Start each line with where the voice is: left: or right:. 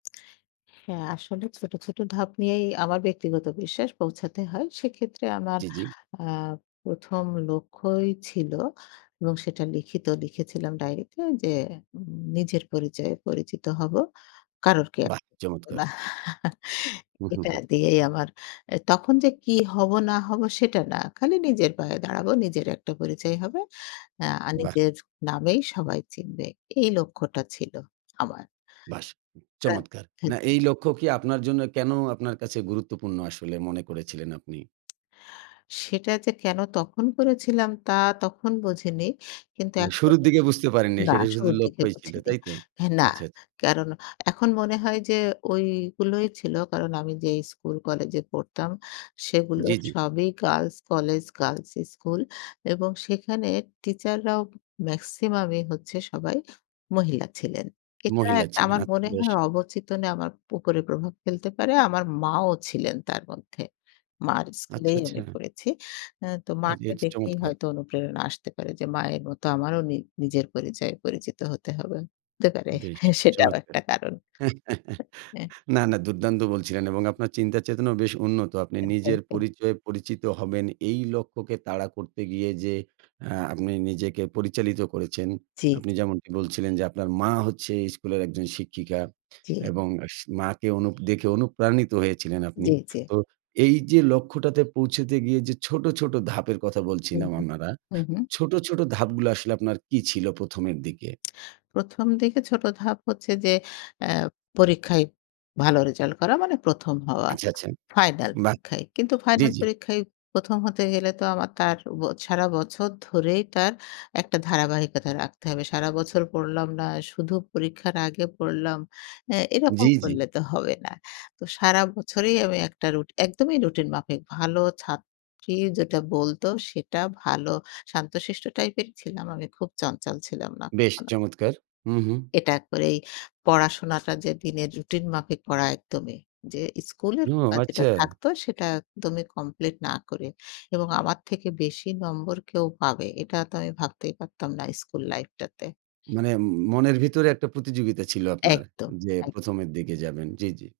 left: হ্যাঁ, আসলে ছোট, ছোট ধাপ নিয়েই আমার ব্যক্তিগত বিশ্বাস পৌঁছাতে হয়। সেক্ষেত্রে আমার
right: জি, জি।
left: আ ১ম, লক্ষ্যই ছিল এবং সেটা লিখিত লিখেছিলাম ডাইরিতে যে, উম নিজের পরিচয়ে পরিচিত হবো। কারোর কেয়ার
right: বাহ!
left: করব
right: চমৎকার!
left: না।
right: হু, হু,
left: এটা
right: হুম।
left: দিয়েই আমার অ্যা তখন যে, কি হব না হব সেটা না। খালি নিজের পায়ে দাঁড়াবো নিজের একটা পরিচয় হবে। হ্যাঁ, আর
right: বাহ!
left: নিজের নামেই সবাই চিনবে। এই লক্ষ্যটা ছিল আমার।।
right: বাস! চমৎকার না
left: [unintelligible]
right: এই লক্ষ্য কি আপনার জন্য কেন আপনার কাছে গুরুত্বপূর্ণ আসলে মনে করেছিলেন আপনি?
left: সেটা যে, কেন তখন করেছিলাম তা তখন বুঝিনি। কিন্তু
right: মানে
left: এখন
right: শুরুর দিকে বুঝতে পারেননি।
left: না
right: সেটা শুধু
left: শুরুর দিকে
right: লক্ষ্যই ছিল,
left: বুঝিনি।
right: তাই তো?
left: হ্যাঁ, না,
right: আচ্ছা, আচ্ছা।
left: কারণ এখন মনে হয় যে, ওইগুলোই ছিলো কারণ আমি যেই স্কুল কলেজে পড়তাম সেগুলো
right: জি, জি।
left: সবই গার্লস কলেজ, গার্লস স্কুল এবং সেখানে টিচাররাও মেক্সিমামই হচ্ছে সবাই মহিলা ছিলেন। এটা
right: মহিলা
left: একটা
right: ছিলেন
left: আমার
right: আচ্ছা
left: মনে
right: বেশ!
left: হয় অবচেতনে আমার উপরে প্রভাব ফেলতে পারে, আমার মাও ছিলেন তার মধ্যে, মার
right: আচ্ছা,
left: স্কুলেই
right: আচ্ছা।
left: আমি পড়েছি। হ্যাঁ, তো
right: আচ্ছা
left: মাকে
right: এটা
left: দেখেই
right: চমৎকার!
left: হয়তো অনুপ্রেরণা আসতে পারে যে, মায়ের মতো আমারও নি নিজের পরিচয়ে পরিচিত হতে হবে। হতে পারে
right: বেশ,
left: সেটাও
right: চমৎকার!
left: একটা কারণ
right: না,
left: অ্যা
right: না দুর্দান্ত বলছিলেন এবং আপনার চিন্তা চেতনাও বেশ উন্নত। আপনি
left: অ্যা থ্যাংক
right: নিজের
left: ইউ।
right: পরিচয়ে পরিচিত হবেন। এই লক্ষ্যকে তাড়া করতে গিয়ে যে, আ আপনি নিজেকে পরিচালিত করেছেন।
left: জি,
right: আপনি
left: জি।
right: যেমনটি বলছিলেন, যে, আপনার মা হচ্ছে স্কুলের একজন শিক্ষিকা
left: জি।
right: এবং সি মাকে অনু দেখে অনুপ্রাণিত হয়েছিলেন আপনি।
left: জি, জি।
right: তো এই যে, লক্ষ্যটাতে পৌঁছতে গিয়ে যে, ছোট, ছোট ধাপের কথা
left: হু,
right: বলছিলাম
left: হু,
right: আমারা,
left: হু, হুম।
right: ছোট, ছোট ধাপগুলো আসলে আপনার কি ছিল ১ম, এর দিকে?
left: ১ম, দিকে ছোট ধাপ হচ্ছে যে, অ্যা পরীক্ষায় ভালো রেজাল্ট করা মানে ১ম, হওয়া।
right: আচ্ছা, আচ্ছা,
left: ফাইনাল
right: বাহ!
left: পরীক্ষায়। কিন্তু
right: জি,
left: ফাইনাল
right: জি।
left: পরীক্ষায় ১ম, হতে গেলে তো আমার তার ব সারা বছর ধরেই তার একটা ধারাবাহিকতা রাখতে হবে। সারা বছর পড়লাম না, শুধু পরীক্ষার আগে পড়লাম। হ্যাঁ,
right: জি,
left: এরকম
right: জি।
left: করলে তো হবে না। তো সারা বছরই আমি একটা রুট একদমই রুটিন মাফিক ভালো ছাত্রী যেটা বলতো সেটা ভালো শান্তশিষ্ট টাইপেরই ছিলাম। আমি খুব চঞ্চল ছিলাম না
right: বেশ
left: কখনো।
right: চমৎকার! উহু।
left: এটা এক করে এই পড়াশোনাটা যে, দিনে রুটিন মাফিক করা একদমই। যে, স্কুলের
right: হু,
left: পড়া যেটা
right: আচ্ছা।
left: থাকতো সেটা একদমই কমপ্লিট না করে। এবং আমার থেকে বেশি নম্বর কেউ পাবে, এটা তো আমি ভাবতেই পারতাম না স্কুল লাইফটাতে।
right: মানে মনের ভিতরে একটা প্রতিযোগিতা ছিল আপনার
left: একদম,
right: যে, ১ম,
left: একদম।
right: এর দিকে যাবেন। জি, জি।